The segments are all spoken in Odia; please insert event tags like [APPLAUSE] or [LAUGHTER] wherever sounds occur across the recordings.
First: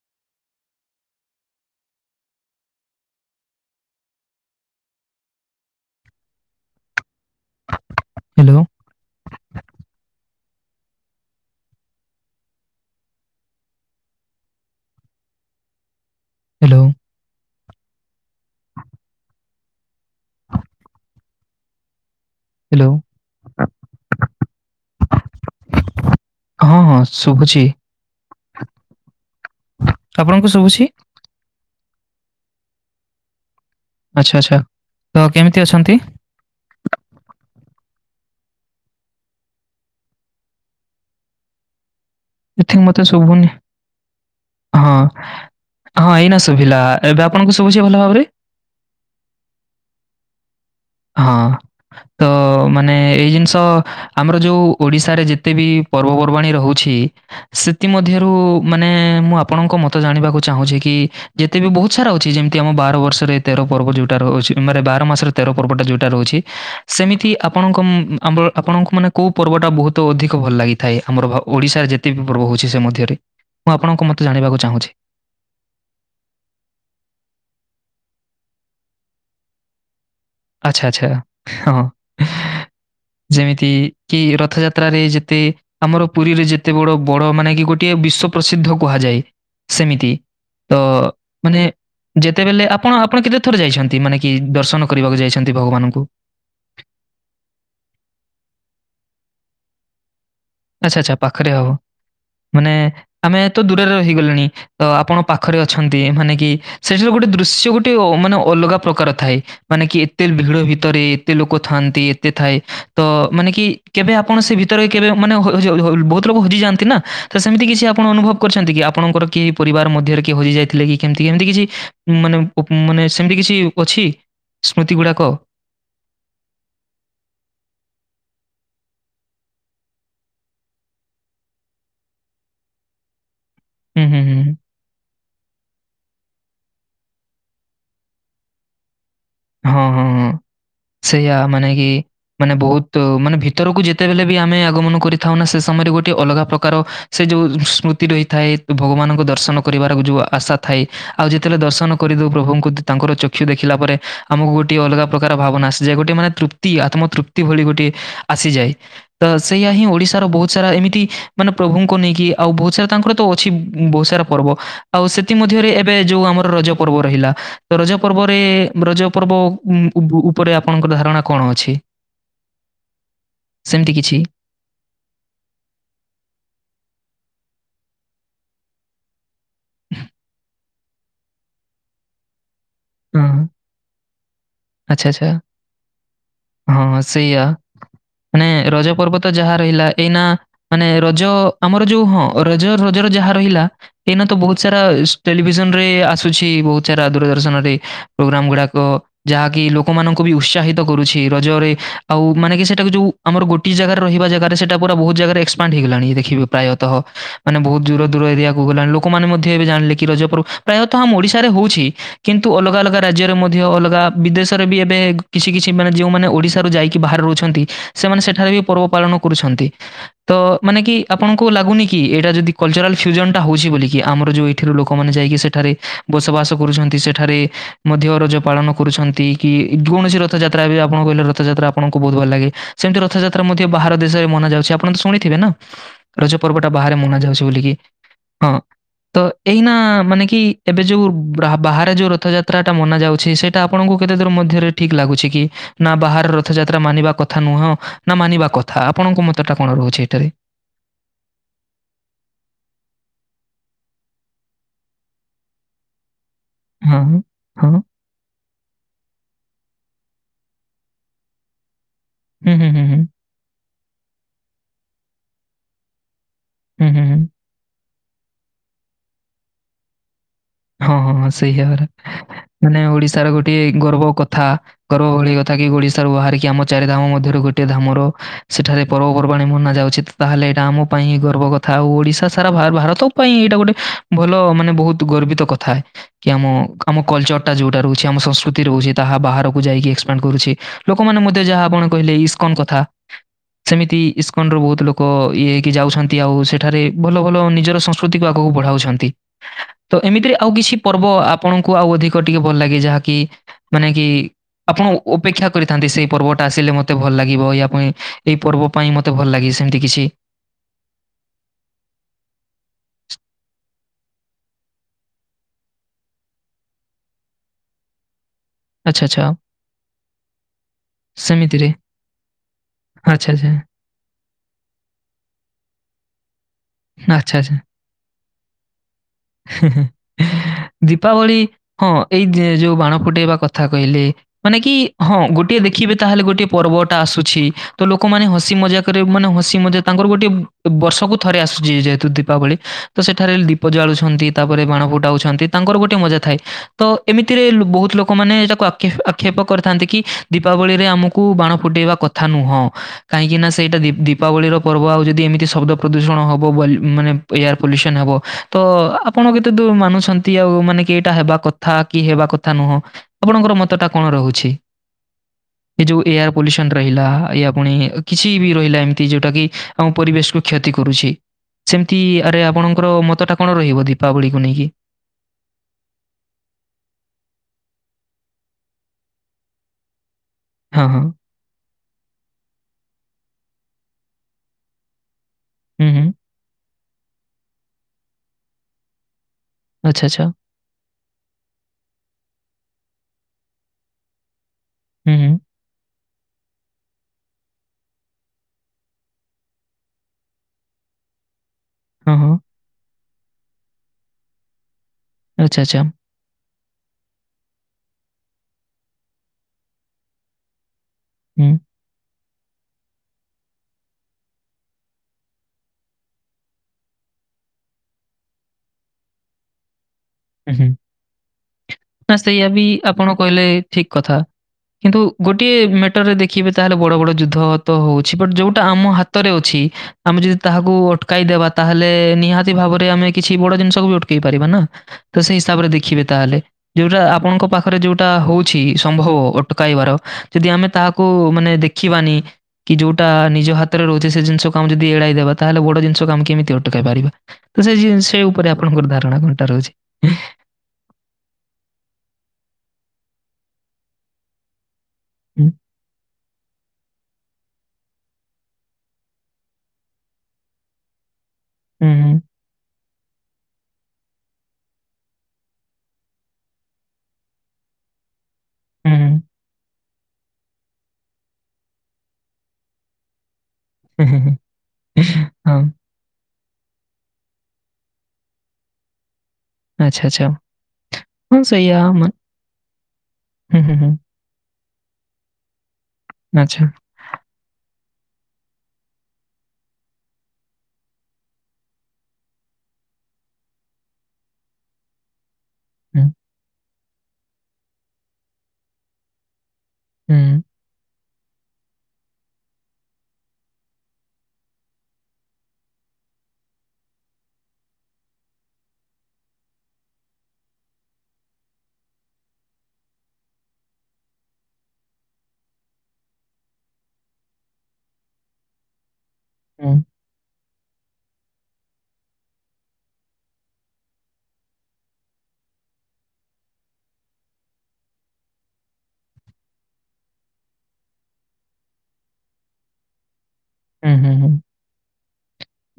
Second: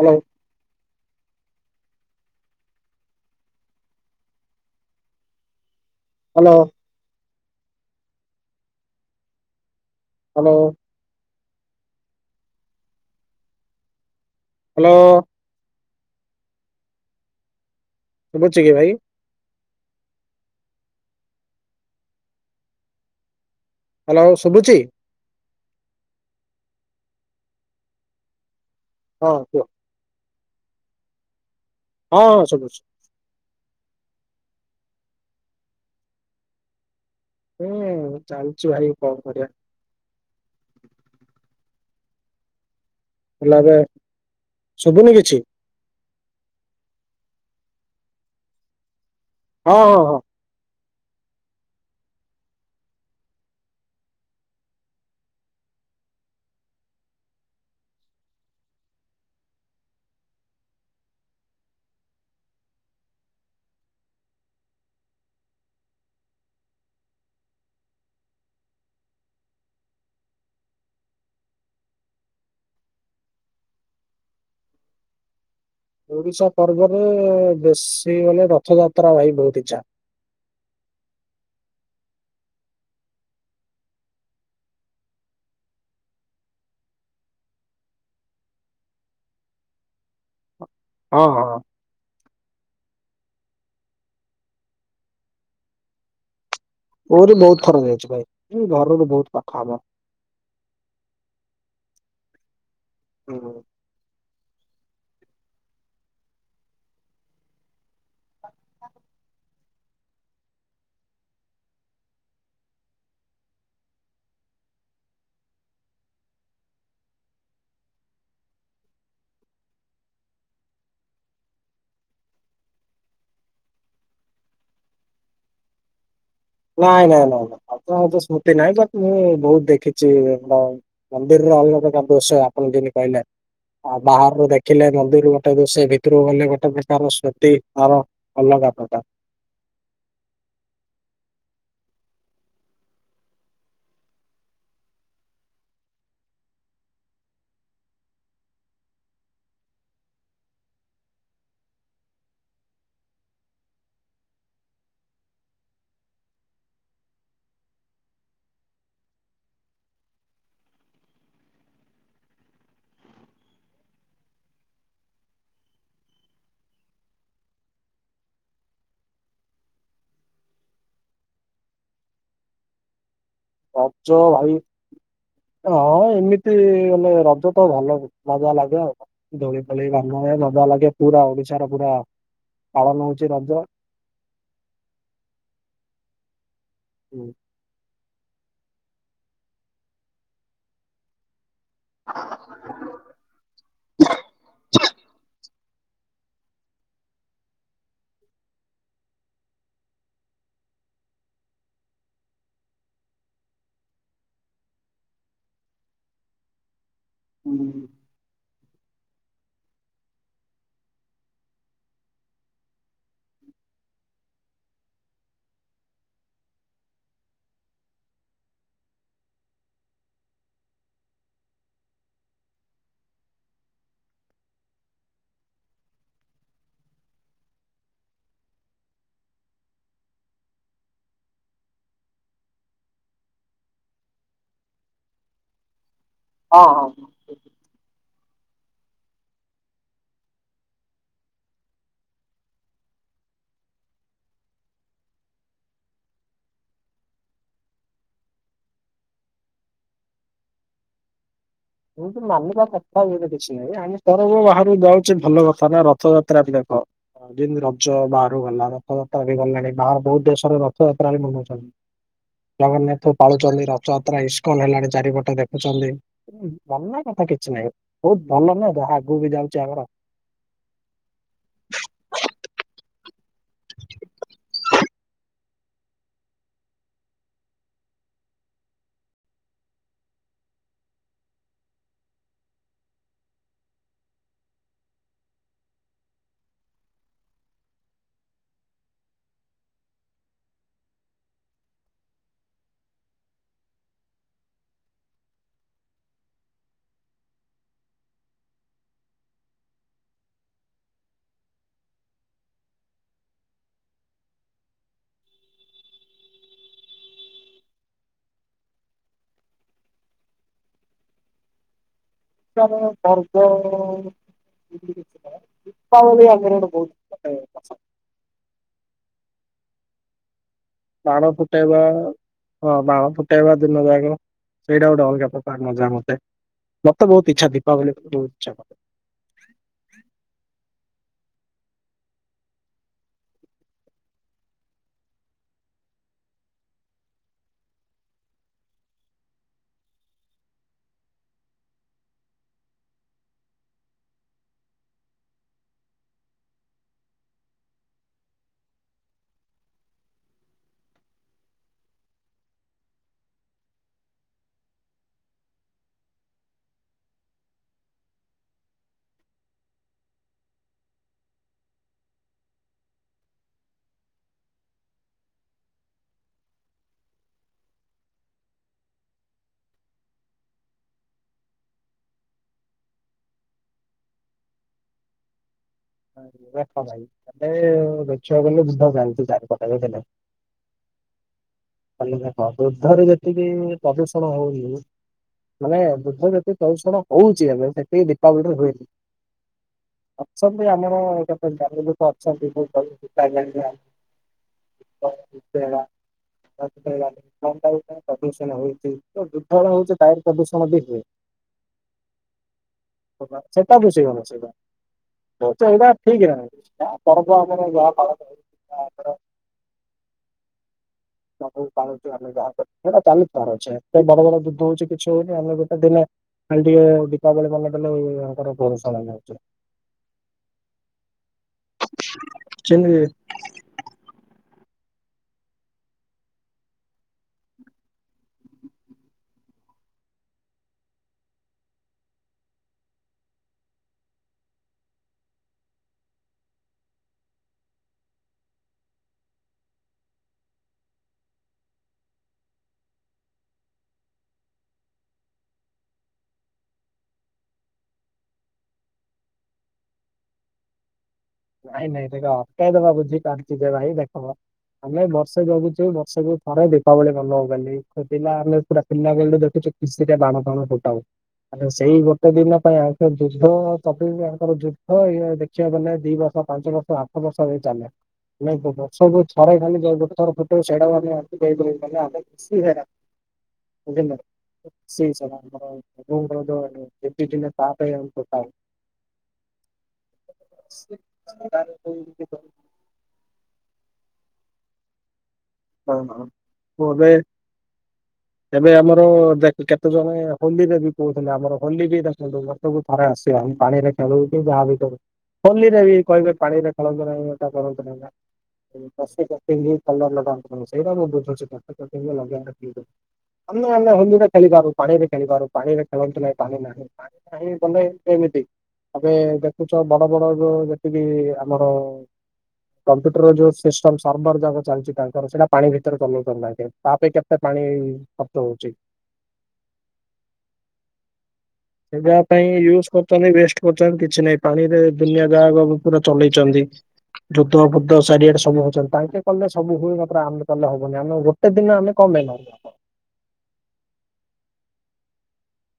Hello. Hello. Hello. Hello. Hello. Hello. ଶୁଭୁଛି କି ଭାଇ? ହାଲୋ। ହାଲୋ ଶୁଭୁଛି। ହଁ, ହଁ ଶୁଭୁଛି। ହଁ କୁହ। ଆପଣଙ୍କୁ ଶବୁଛି? ହଁ ହଁ ସବୁଛି। ଆଚ୍ଛା, ଆଚ୍ଛା ତ କେମିତି ଅଛନ୍ତି? ହୁଁ, ଚାଲିଚି ଭାଇ କଣ କରିବା? କିଛି ମତେ ଶୁଭୁନି ହେଲା ଏବେ ହଁ। ଶୁଭୁନି କିଛି ହଁ, ଏଇନା ଶୁଭିଲା ଏବେ ଆପଣଙ୍କୁ ଶୁବୁଛି ଭଲ ଭାବରେ ହଁ ହଁ ହଁ। ହଁ। ତ ମାନେ ଏଇ ଜିନିଷ ଆମର ଯୋଉ ଓଡିଶାରେ ଯେତେ ବି ପର୍ବପର୍ବାଣୀ ରହୁଛି ସେଥିମଧ୍ୟରୁ ମାନେ ମୁଁ ଆପଣଙ୍କ ମତ ଜାଣିବାକୁ ଚାହୁଁଛି କି? ଯେତେ ବି ବହୁତ ସାରା ଅଛି ଯେମିତି ଆମ ବାର ବର୍ଷରେ ତେର ପର୍ବ ଯୋଉଟା ରଛି ମାନ ବାର ମାସରେ ତେର ପର୍ବଟା ଯୋଉଟା ରହୁଛି ସେମିତି ଆପଣଙ୍କ ଆମ ଆପଣଙ୍କୁ ମାନେ କୋଉ ପର୍ବଟା ବହୁତ ଅଧିକ ଭଲ ଲାଗେ? ଥାଏ ଆମର ଓଡ଼ିଶାରେ ଯେତେ ବିି ପର୍ବ ହଉଛି ସେ ମଧ୍ୟରେ ମୁଁ ଆପଣଙ୍କ ମୋତେ ଜାଣିବାକୁ ଚାହୁଁଛି? ଓଡିଶା ପର୍ବରେ ବେଶୀ ଗଲେ ରଥଯାତ୍ରା ଭାଇ ବହୁତ ଇଚ୍ଛା। ଆଚ୍ଛା ଆଚ୍ଛା ହଁ [INAUDIBLE] ଯେମିତି କି ରଥଯାତ୍ରାରେ ଯେତେ ଆମର ପୁରୀରେ ଯେତେ ବଡ ବଡ ମାନେ କି ଗୋଟିଏ ବିଶ୍ଵ ପ୍ରସିଦ୍ଧ କୁହାଯାଏ ସେମିତି ତ ହଁ ହଁ ମାନେ ଯେତେବେଳେ ଆପଣ ଆପଣ କେତେ ଥର ଯାଇଛନ୍ତି ମାନେ କି ଦର୍ଶନ କରିବାକୁ ଯାଇଛନ୍ତି। ଛନ୍ତି ଭଗବାନଙ୍କୁ। ମୋରି ବହୁତ ଥର ଯାଇଛି ଭାଇ ଘରରୁ ବହୁତ ପାଖ ହବ। ଆଚ୍ଛା ଆଚ୍ଛା ପାଖରେ ହବ ମାନେ ଆମେ ତ ଦୂରରେ ରହିଗଲେଣି ତ ଆପଣ ପାଖରେ ଅଛନ୍ତି ମାନେ କି ସେଠରେ ଗୋଟେ ଦୃଶ୍ୟ ଗୋଟେ ମାନେ ଅଲଗା ପ୍ରକାର ଥାଏ। ମାନେ କି ଏତେ ଭିଡ ଭିତରେ ଏତେ ଲୋକ ଥାଆନ୍ତି ଏତେ ଥାଏ ତ ମାନେ କି କେବେ ଆପଣ ସେ ଭିତରେ କେବେ ମାନେ [UNINTELLIGIBLE] ବହୁତ ଲୋକ ହଜିଯାଆନ୍ତି ନା ତ ସେମିତି କିଛି ଆପଣ ଅନୁଭବ କରିଛନ୍ତି କି ଆପଣଙ୍କର କି ପରିବାର ମଧ୍ୟରେ କିଏ ହଜି ଯାଇଥିଲେ କି କେମିତି କେମିତି କିଛି ମାନେ ମାନେ ସେମିତି କିଛି ଅଛି। ସ୍ମୃତି ଗୁଡ଼ାକ। ନାଇଁ ନାଇଁ ନାଇଁ [UNINTELLIGIBLE] ସ୍ମୃତି ନାଇଁ ବଟ ମୁଁ ବହୁତ ଦେଖିଚି ମନ୍ଦିରରେ ଅଲଗା ପ୍ରକାର ଦୃଷ୍ୟ ଆପଣ କେବେ ପାଇନାହାନ୍ତି ଆ ହୁଁ, ହୁଁ, ହୁଁ। ବାହାରରୁ ଦେଖ ଦେଖିଲେ ମନ୍ଦିରର ଗୋଟେ ଦୃଶ୍ୟ ଭିତରୁକୁ ଗଲେ ଗୋଟେ ପ୍ରକାରର ସ୍ମୁତି ତାର ଅଲଗା ପ୍ରକାର। ହଁ ହଁ ହଁ ସେଇଆ ମାନେ କି? ମାନେ ବହୁତ ମାନେ ଭିତରକୁ ଯେତେବେଲେ ବି ଆମେ ଆଗମନ କରିଥାଉ ନା ସେ ସମୟରେ ଗୋଟେ ଅଲଗା ପ୍ରକାର ସେ ଯୋଉ ସ୍ମୃତି ରହିଥାଏ, ଭଗବାନଙ୍କୁ ଦର୍ଶନ କରିବାର ଯୋଉ ଆଶା ଥାଏ ଆଉ ଯେତେଲେ ଦର୍ଶନ କରିଦେଉ ପ୍ରଭୁଙ୍କୁ ତାଙ୍କର ଚକ୍ଷୁ ଦେଖିଲା ପରେ ଆମକୁ ଗୋଟିଏଅଲଗା ପ୍ରକାର ଭାବନା ଆସିଯାଏ। ଗୋଟେ ମାନେ ତୃପ୍ତି ଆତ୍ମ ତୃପ୍ତି ଭଳି ଗୋଟିଏ ଆସିଯାଏ। ତ ସେଇୟା ହିଁ ଓଡିଶାର ବହୁତ ସାରା ଏମିତି ମାନେ ପ୍ରଭୁଙ୍କୁ ନେଇକି ଆଉ ବହୁ ସାରା ତାଙ୍କର ତ ଅଛି ବହୁ ସାରା ପର୍ବ ଆଉ ସେଥିମଧ୍ୟରେ ଏବେ ଯୋଉ ଆମର ରଜ ପର୍ବ ରହିଲା, ତ ରଜ ପର୍ବରେ ରଜ ପର୍ବ ଉ ଉପରେ ଆପଣଙ୍କର ଧାରଣା କଣ ଅଛି? ସେମିତି କିଛି? [INAUDIBLE] ହଁ ଏମିତି ମାନେ ରଜ ତ ଭଲ ମଜା ଲାଗେ ଆଉ। ଦୋଳି ଫୋଳି ବାନ୍ଧାହୁଏ ମଜା ଲାଗେ ପୁରା ଓଡିଶାର ପୁରା ପାଳନ ହେଉଚି ହୁଁ। ରଜ। ଆଚ୍ଛା ଆଚ୍ଛା ହଁ ହୁଁ। ସେଇଆ। ମାନେ ରଜ ପର୍ବ ତ ଯାହା ରହିଲା ଏଇନା ମାନେ ରଜ। ଆମର ଯୋଉ ହଁ ରଜ ରଜର ଯାହା ରହିଲା ଏଇନା ତ ବହୁତ ସାରା ଟେଲିଭିଜନରେ ଆସ ଆସୁଛି ବହୁତ ସାରା ଦୂରଦର୍ଶନ ରେ ପୋଗ୍ରାମ ଗୁଡାକ। ଯାହାକି ଲୋକମାନଙ୍କୁ ବି ଉତ୍ସାହିତ କରୁଚି ରଜରେ, ଆଉ ମାନେ କି ସେଟାକୁ ଯୋଉ ଆମର ଗୋଟିଏ ଜାଗାରେ ରହିବା ଜାଗାରେ ସେଟା ପୁର ବହୁତ ଜାଗାରେ ଏକ୍ସପାଣ୍ଡ ହେଇଗଲାଣି ଦେଖିବ ପ୍ରାୟତଃ ମାନେ ବହୁତ ହୁଁ। ଦୂର ଦୂର ଏରିଆ ଗଲାଣି ଲୋକମାନେ ମଧ୍ୟ ଏବେ ଜାଣିଲେ କି ରଜପର୍ବ ପ୍ରାୟତଃ ଆମ ଓଡିଶାରେ ହଉଚି କିନ୍ତୁ ଅଲଗା ଅଲଗା ରାଜ୍ୟରେ ମଧ୍ୟ ଅଲଗା ବିଦେଶରେ ବି ଏବେ କିଛି କିଛି ମାନେ ଯେଉଁମାନେ ଓଡ଼ିଶାରୁ ଯାଇକି ବାହାରେ ରହୁଛନ୍ତି ସେମାନେ ସେଠାରେ ବି ପର୍ବ ପାଳନ କରୁଛନ୍ତି। ତ ମାନେ କି ଆପଣଙ୍କୁ ଲାଗୁନି କି ଏଇଟା ଯଦି କଲଚରାଲ ଫିଉଜନ ଟା ହଉଚି ବୋଲିକି ଆମର ଯୋଉ ସେଠାରୁ ଲୋକମାନେ ଯାଇକି ସେଠାରେ ବସବାସ କରୁଚନ୍ତି। ସେଠାରେ ମଧ୍ୟ ରଜ ପାଳନ କରୁଛନ୍ତି କି? କୌଣସି ରଥଯାତ୍ରା ବି ଆପଣ କହିଲେ ରଥଯାତ୍ରା ଆପଣଙ୍କୁ ବହୁତ ଭଲ ଲାଗେ। ସେମିତି ରଥଯାତ୍ରା ମଧ୍ୟ ବାହାର ଦେଶରେ ମନା ଯାଉଚି। ଆପଣ ତ ଶୁଣିଥିବେ ନା? ରଜ ପର୍ବ ହଁ ଟା ହଁ ବାହାରେ ମନା ଯାଉଛି ବୋଲିକି ହଁ। ତ ଏଇନା ମାନେ କି ଏବେ ଯୋଉ ବ୍ରା ବାହାରେ ଯୋଉ ରଥଯାତ୍ରା ଟା ମନା ଯାଉଛି ସେ ଟା ଆପଣଙ୍କୁ କେତେ ଦୂରୁ ମଧ୍ୟରେ ଠିକ୍ ଲାଗୁଛି କି? ନା ବାହାର ରଥଯାତ୍ରା ମାନିବା କଥା ନୁହଁ ନା ମାନିବା କଥା ଆପଣଙ୍କ ମତ ଟା କଣ ରହୁଛି ଏଠାରେ? ଏମିତି ମାନିବା କଥା ବୋଲେ କିଛି ନାଇଁ ଆମେ ପରବ ବାହାରୁକୁ ଯାଉଛେ ଭଲ କଥା ନା ରଥଯାତ୍ରା ହ ହଁ, ଯେମିତି ହଁ। ରଜ ବାହାରକୁ ଗଲାରେ। ରଥଯାତ୍ରା ବି ଗଲାଣି ବାହାର ବହୁତ ଦେଶରେ ରଥଯାତ୍ରା ବି ମନଉଚନ୍ତି ହୁଁ, ହୁଁ, ହୁଁ, ହୁଁ। ଜଗନ୍ନାଥ ପାଳୁଛନ୍ତି ରଥଯାତ୍ରା ଇସ୍କନ ହେଲାଣି ଚାରିପଟେ ଦେଖୁଚନ୍ତି। ହୁଁ, ମନ ହୁଁ, ହୁଁ। କଥା କିଛି ନାହିଁ। ବହୁତ ଭଲ ନୁହେଁ ଯାହା ଆଗକୁ ବି ଯାଉଚି ଆମର। ହଁ ହଁ ସେଇଆ ପରା ମାନେ ଓଡିଶାର ଗୋଟିଏ ଗର୍ବ କଥା। ଗରବ ଭଳି କଥା କି ଓଡିଶାରୁ ବାହାରିକି ଆମ ଚାରି ଧାମ ମଧ୍ୟରୁ ଗୋଟିଏ ଧାମର ସେଠାରେ ପର୍ବପର୍ବାଣି ମନା ଯାଉଛିତ ତାହେଲେ ଏଟା ଆମ ପାଇଁ ଗର୍ବ କଥା ଆଉ ଓଡିଶା ସାରା ଭାରତ ପାଇଁ ଏଇଟା ଗୋଟେ ଭଲ ମାନେ ବହୁତ ଗର୍ବିତ କଥା। କି ଆମ ଆମ କଲଚରଟା ଯୋଉଟା ରହୁଚି। ଆମ ସଂସ୍କୃତି ରହୁଚି। ତାହା ବାହାରକୁ ଯାଇକି ଏକ୍ସପେଣ୍ଡ କରୁଚି। ଲୋକମାନେ ମତେ ଯାହା ଆପଣ କହିଲେ ଇସ୍କନ୍ କଥା। ସେମିତି ଇସ୍କନ ରୁ ବହୁତ ଲୋକ ଇଏ ହେଇକି ଯାଉଛନ୍ତି ଆଉ ସେଠାରେ ଭଲ ଭଲ ନିଜରସ ସ୍ମୃତିକୁ ଆଗକୁ ବଢାଉଛନ୍ତି ତ ଏମିତିରେ ଆଉ କିଛି ପର୍ବ ଆପଣଙ୍କୁ ଆଉ ଅଧିକ ଟିକିଏ ଭଲ ଲାଗେ ଯାହାକି ମାନେ କି ଆପଣ ଅପେକ୍ଷା କରିଥାନ୍ତି ସେଇ ପର୍ବଟା ଆସିଲେ ମତେ ଭଲ ଲାଗିବ ଇଆ ପାଇଁ ଏଇ ପର୍ବ। ପାଇଁ ମୋତେ ଭଲ ଲାଗେ ସେମିତି କିଛି। ପର୍ବ ଦିପାବଳି [UNINTELLIGIBLE] ଆଛା ଆଛା। ବାଣ ସେମିତିରେ ଫୁଟେଇବା ହଁ ବାଣ ଆଚ୍ଛା, ଆଚ୍ଛା, ଫୁଟେଇବା ଦିନ ଯାଙ୍କ। ସେଇଟା ଗୋଟେ ଅଲଗା ପ୍ରକାର ମଜା ମତେ, ମତେ ବହୁତ ଆଚ୍ଛା, ଇଚ୍ଛା ଆଚ୍ଛା। ଦୀପାବଳି ବହୁତ ଇଛାମତେ ଦୀପାବଳି ହଁ ଏଇ ଯୋଉ ବାଣ ଫୁଟେଇବା କଥା କହିଲେ ମାନେ କି ହଁ ଗୋଟିଏ ଦେଖିବେ ତାହେଲେ ଗୋଟିଏ ପର୍ବ ଟା ଆସୁଛି ତ ଲୋକମାନେ ହସି ମଜା ମାନେ ହସି ମଜା ତାଙ୍କର ଗୋଟେ ବର୍ଷକୁ ଥରେ ଆସୁଛି ଯେହେତୁ ଦୀପାବଳି, ତ ସେଠାରେ ଦୀପ ଜାଳୁଛନ୍ତି। ତାପରେ ବାଣ ଫୁଟାଉଛନ୍ତି ତାଙ୍କର ଗୋଟେ ମଜା ଥାଏ ତ ଏମିତିରେ ବହୁତ ଲୋକମାନେ ଏଟାକୁ ଆକ୍ଷେପ କରିଥାନ୍ତି କି ଦୀପାବଳିରେ ଆମକୁ ବାଣ ଫୁଟେଇବା କଥା ନୁହଁ। କାହିଁକିନା ସେଇଟା ଦି ଦୀପାବଳିର ପର୍ବ ଆଉ ଯଦି ଏମିତି ଶବ୍ଦ ପ୍ରଦୂଷଣ ହବ ବୋ ମାନେ ଏୟାର ପଲ୍ୟୁସନ ହବ ତ ଆପଣ କେତେ ଦୂର ମାନୁଛନ୍ତି, ଆଉ ମାନେ କି ଏଇଟା ହେବା କଥା କି ହେବା କଥା ନୁହଁ? ଆପଣଙ୍କର ମତଟା କଣ ରହୁଛି? ଏ ଯୋଉ ଏୟାର ପଲ୍ୟୁସନ ରହିଲା ଏୟା ପୁଣି କିଛି ବି ରହିଲା ଏମିତି ଯୋଉଟା କି ଆମ ପରିବେଶକୁୁ କ୍ଷତି କରୁଛି, ସେମିତି ଆରେ ଆପଣଙ୍କର ମତ ଟା କଣ ରହିବ ଦି ପାବଳିକୁ ନେଇକି? [UNINTELLIGIBLE] ଦେଖିବାକୁ ଗଲେ ବୁଦ୍ଧ ଜାଲୁ ଚାରି ପଟ ଦେଲେ। ହଁ, ହଁ। ଦେଖ ବୃଦ୍ଧରେ ଯେତିକି ପ୍ରଦୂଷଣ ହଉନି ମାନେ ହୁଁ, ହୁଁ। ବୃଦ୍ଧ ଯେତେ ପ୍ରଦୂଷଣ ହଉଛି ଏବେ, ସେତିକି ଦୀପାବଳିରେ ହୁଏନି। ଆଚ୍ଛା, ଆଚ୍ଛା। ଏଠି ଆମର କେତେ ଜ୍ଞାନୀ ଲୋକ ଅଛନ୍ତି କଣ ହୁଁ, ହୁଁ। ଫୁଟେଇବା କଣ ଫୁଟେଇବା ପ୍ରଦୂଷଣ ହଉଛି। ତ ଦୁର୍ବଳ ହଉଛି ବାୟୁ ପ୍ରଦୂଷଣ ବି ହୁଏ ହଁ ହଁ। ସେଟା ବୁଷଗଲା ସେଇଟା। ଆଚ୍ଛା, ଆଚ୍ଛା। ସେଇଟା [UNINTELLIGIBLE] ହୁଁ, ସେଟା ଚାଲିଥିବାର ଅଛି ଏ ବଡ ବଡ ଯୁଦ୍ଧ ହଉଛି କିଛି ହଉନି ଆମେ ଗୋଟେ ଦିନେ ଖାଲି ଟିକେ ଦୀପାବଳି ପାଳନ କଲେ ୟାଙ୍କର ପ୍ରଦୂଷଣ ହେଇଯାଉଛି ହୁଁ, ହୁଁ ନା ସେଇଆା ବି ଆପଣ କହିଲେ ଠିକ କଥା। କିନ୍ତୁ ଗୋଟିଏ ମେଟରରେ ଦେଖିବେ ତାହେଲେ ବଡ ବଡ ଯୁଦ୍ଧ ତ ହଉଛି ବଟ ଯୋଉଟା ଆମ ହାତରେ ଅଛି ଆମେ ଯଦି ତାହାକୁ ଅଟକାଇଦବା ତାହେଲେ ନିହାତି ଭାବରେ ଆମେ କିଛି ବଡ ଜିନିଷକୁ ବି ଅଟକେଇ ପାରିବା ନା। ତ ସେଇ ହିସାବରେ ଦେଖିବେ ତାହେଲେ। ଯୋଉଟା ଆପଣଙ୍କ ପାଖରେ ଯୋଉଟା ହଉଛି ସମ୍ଭବ ଅଟକାଇବାର ଯଦି ଆମେ ତାହାକୁ ମାନେ ଦେଖ ଦେଖିବନି କି ଯୋଉଟା ନିଜ ହାତରେ ରହୁଛି ସେ ଜିନଷକୁ ଆମେ ଯଦି ଏଡେଇଦବା ତାହେଲେ ବଡ ଜିନିଷକୁ ଆମେ କେମିତି ଅଟକାଇ ପାରିବା। ତ ସେ ସେ ଉପରେ ଆପଣଙ୍କର ଧାରଣା କଣ ଟା ରହୁଛି? ନାଇଁ ନାଇଁ ଦେଖ ଅଟକେଇଦବା ବୁଝି ପାରୁଛି ଯେ ଭାଇ ଦେଖମ ଆମେ ବର୍ଷେ ଜଗୁଛୁ ବର୍ଷକୁୁ ଥରେ ଦୀପାବଳି ମନେଇବୁ ବୋଲି। ପିଲା ଆମେ ପୁରା ପିଲାବେଳୁ ଦେଖୁଛୁ ଖୁସି ରେ ବାଣ ଫାଣ ଫୁଟାଉ ଆ ହୁଁ, ହୁଁ, ସେଇ ଗୋଟେ ଦିନ ପାଇଁ ଆ ଯୁଦ୍ଧ ତାଙ୍କର ଯୁଦ୍ଧ ଇଏ ଦେଖିବାକୁ ଗଲେ ଦି ବର୍ଷ ପାଞ୍ଚ ବର୍ଷ ଆଠ ବର୍ଷ ହେଇ ଚାଲେ ହୁଁ, ହୁଁ, ବର୍ଷକୁ ଥରେ ଖାଲି ଗୋଟେ ଥର ତ ସେଇଟାକୁ ଆମେ ଆଡେଇ ଦେଲେ ଆମ ଖୁସି ସେଟା ହୁଁ, ବୁଝିଲେ ହୁଁ, ହୁଁ, ହଁ, [UNINTELLIGIBLE] ଆଛା, ଆଚ୍ଛା ହଁ ସେଇଆ ହୁ, ହୁଁ, ହୁ ହଁ ହଁ ଆଚ୍ଛା, ମୁଁ ଏବେ ଏବେ ଆମର ଦେଖ୍ କେତେ ଜେଣ ହୋଲିରେ ବି କୋହୁଥିଲେ ଆମର ହୋଲିକି ଦେଖନ୍ତୁ ମୋର ସବୁ ଥରେ ଆସିବା ହୁଁ ପାଣିରେ ଖେଳୁ କି ଯାହା ବି କରୁ। ହୋଲିରେ ବି ହୁଁ, କହିବେ ପାଣିରେ ଖେଳନ୍ତୁ ନାହିଁ ଏଟା କରନ୍ତୁ ନାହିଁ ବା। ଉଁ ପଶୁ ପକ୍ଷୀଙ୍କି କଲର ହୁଁ, ଲଗାନ୍ତୁନି ସେଇଟା ମୁଁ ବୁଝୁଚି ପଶୁ ପକ୍ଷୀଙ୍କି ଲଗେଇଆଟା ଠିକ୍ ଆମେ ତୁ ଆମେ ହୋଲିରେ ଖେଳି ପାରୁ ପାଣିରେ ଖେଳି ପାରୁ ପାଣିରେ ଖେଳନ୍ତୁ ନାହିଁ ପାଣି ନାହିଁ। ପାଣି ନାହିଁ ତମେ ଏମିତି ଅବେ ଦେଖୁଚ ବଡ ବଡ ଯୋଉ ଯେତିକି ଆମର କମ୍ପ୍ୟୁଟର ଯୋଉ ସିଷ୍ଟମ ସର୍ଭର ଯାକ ଚାଲିଚି ତା ତର ସେଟା ପାଣି ଭିତରେ ଚଲେଇ ପାରୁ ନାହାନ୍ତି ତା ପାଇଁ କେତେ ପାଣି ଖର୍ଚ୍ଚ ହୋଉଚି। ଉଁ। ସେ ଯାହା ପାଇଁ ୟୁଜ କରୁଚନ୍ତି ୱେଷ୍ଟ କରୁଚନ୍ତି କିଛି ନାହିଁ ପାଣିରେ ଦୁନିଆ ଯାହାକୁ ଆମେ ପୁରା ଚଲେଇଚନ୍ତି। ଯୁଦ୍ଧ ଫୁଦ୍ଧ ଚାରିଆଡ଼େ ସବୁ ହୋଉଚନ୍ତି ତାଙ୍କେ କଲେ ସବୁ ହୁଏ ମାତ୍ର ଆମେ କଲେ ହବନି ଆମେ ଗୋଟେ ଦିନ ଆମେ କ ପାଇଁ ଭଲ। ଉଁ ହୁଁ ହୁଁ।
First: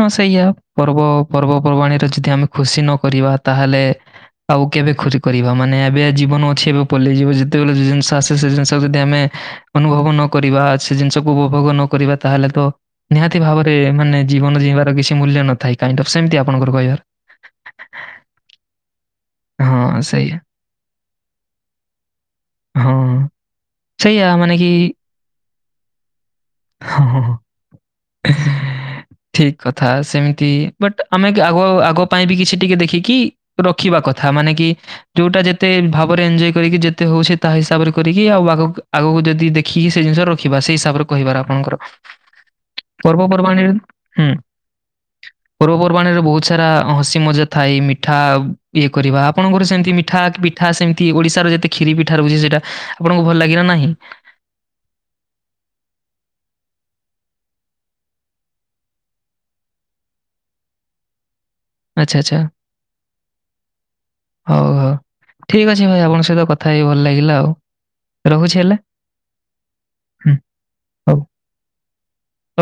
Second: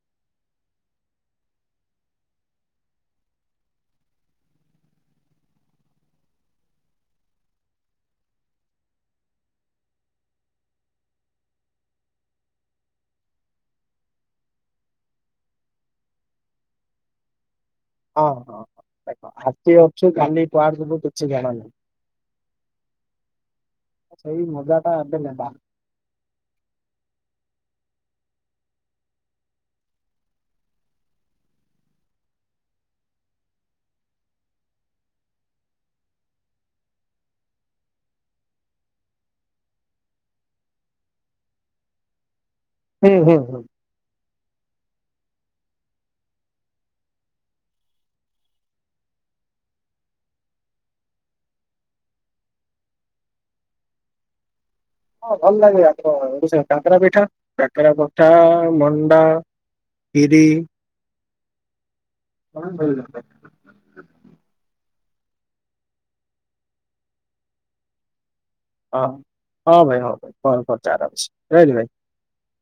ହଁ ସେଇଆ ପର୍ବ ପର୍ବାଣୀରେ ଯଦି ଆମେ ଖୁସି ନ କରିବା ତାହେଲେ ଆଉ କେବେ ଖୁରି କରିବା ମାନେ ଏବେ ଜୀବନ ଅଛି ଏବେ ପଲେଇଯିବ ଯେତେବେଲେ ଯୋଉ ଜିନିଷ ଆସେ ସେ ଜିନିଷ ଯଦି ଆମେ ଅନୁଭବ ନ କରିବା ସେ ଜିନିଷକୁ ଉପଭୋଗ ନ କରିବା ତାହେଲେ ତ ନିହାତି ଭାବରେ ମାନେ ଜୀବନ ଜୀଇଁବାର କିଛି ମୂଲ୍ୟ ନଥାଏ କାଇଣ୍ଡ ଅଫ ସେମତି ଆପଣଙ୍କର କହିବାର ହଁ ହଁ ହଁ ଦେଖ ଆଜି ହଁ, ଅଛୁ ସେଇଆ। କାଲି କୁଆଡ଼େ ଯିବୁ କିଛି ଜଣା ନାଇଁ। ହଁ, ଅ ସେଇଆ ସେଇ ମାନେ କି ମଜାଟା ଏବେ ନେବା। ହଁ ହଁ ହଁ। [UNINTELLIGIBLE] ଠିକ୍ କଥା ସେମିତି ବଟ୍ ଆମେ କେ ଆଗ ଆଗ ପାଇଁ ବି କିଛି ଟିକେ ଦେଖିକି ରଖିବା କଥା ମାନେ କି ଯୋଉଟା ଯେତେ ଭାବରେ ଏଞ୍ଜୟ କରିକି ଯେତେ ହଉଛି ତା ହିସାବରେ କରିକି ଆଉ ଆଗକ୍ ଆଗକୁ ଯଦି ଦେ ଖି ସେ ଜିନିଷ ରଖିବା ସେଇ ହିସାବରେ କହିବାର ଆପଣଙ୍କର। ହୁଁ ପର୍ବ ହୁଁ ହୁଁ। ପର୍ବାଣୀରୁ ହୁଁ। ପର୍ବପର୍ବାଣିରେ ବୋହୁତ ସାରା ହସି ମଜା ଥାଏ ମିଠା ଇଏ କରିବା ଆପଣଙ୍କର ସେମତି ମିଠା କି ବି ଠା ସେମତି ଓଡ଼ିଶାର ଯେତେ ଖିରୀ ପିଠା ରହୁଚି ସେଇଟା ଆପଣଙ୍କୁ ଭଲ ଲାଗିଲା ନାହିଁ? ହଁ ଭଲ ଲାଗେ ଆମର ଓଡ଼ିଶା କାକରା ପିଠା କାକରା ପଠା ମଣ୍ଡା ଖିରି। ଆଚ୍ଛା ଆଚ୍ଛା। ଅ ଉଁ ଭଲ ଲାଗ। ହଉ ହଉ ଠିକ୍ ଅଛି ଭାଇ ଆପଣ ସହିତ କଥା ହେଇ ଭଲ ଲାଗିଲା ଆଉ। ରହୁଚି ହେଲା। ଅଁ ହଁ ଭାଇ ହଁ ଭାଇ କଁ କରଚ ଆରମସେ ରହିଲି ଭାଇ।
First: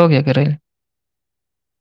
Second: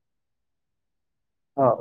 ଉ ଏଗେରେ ହଉ।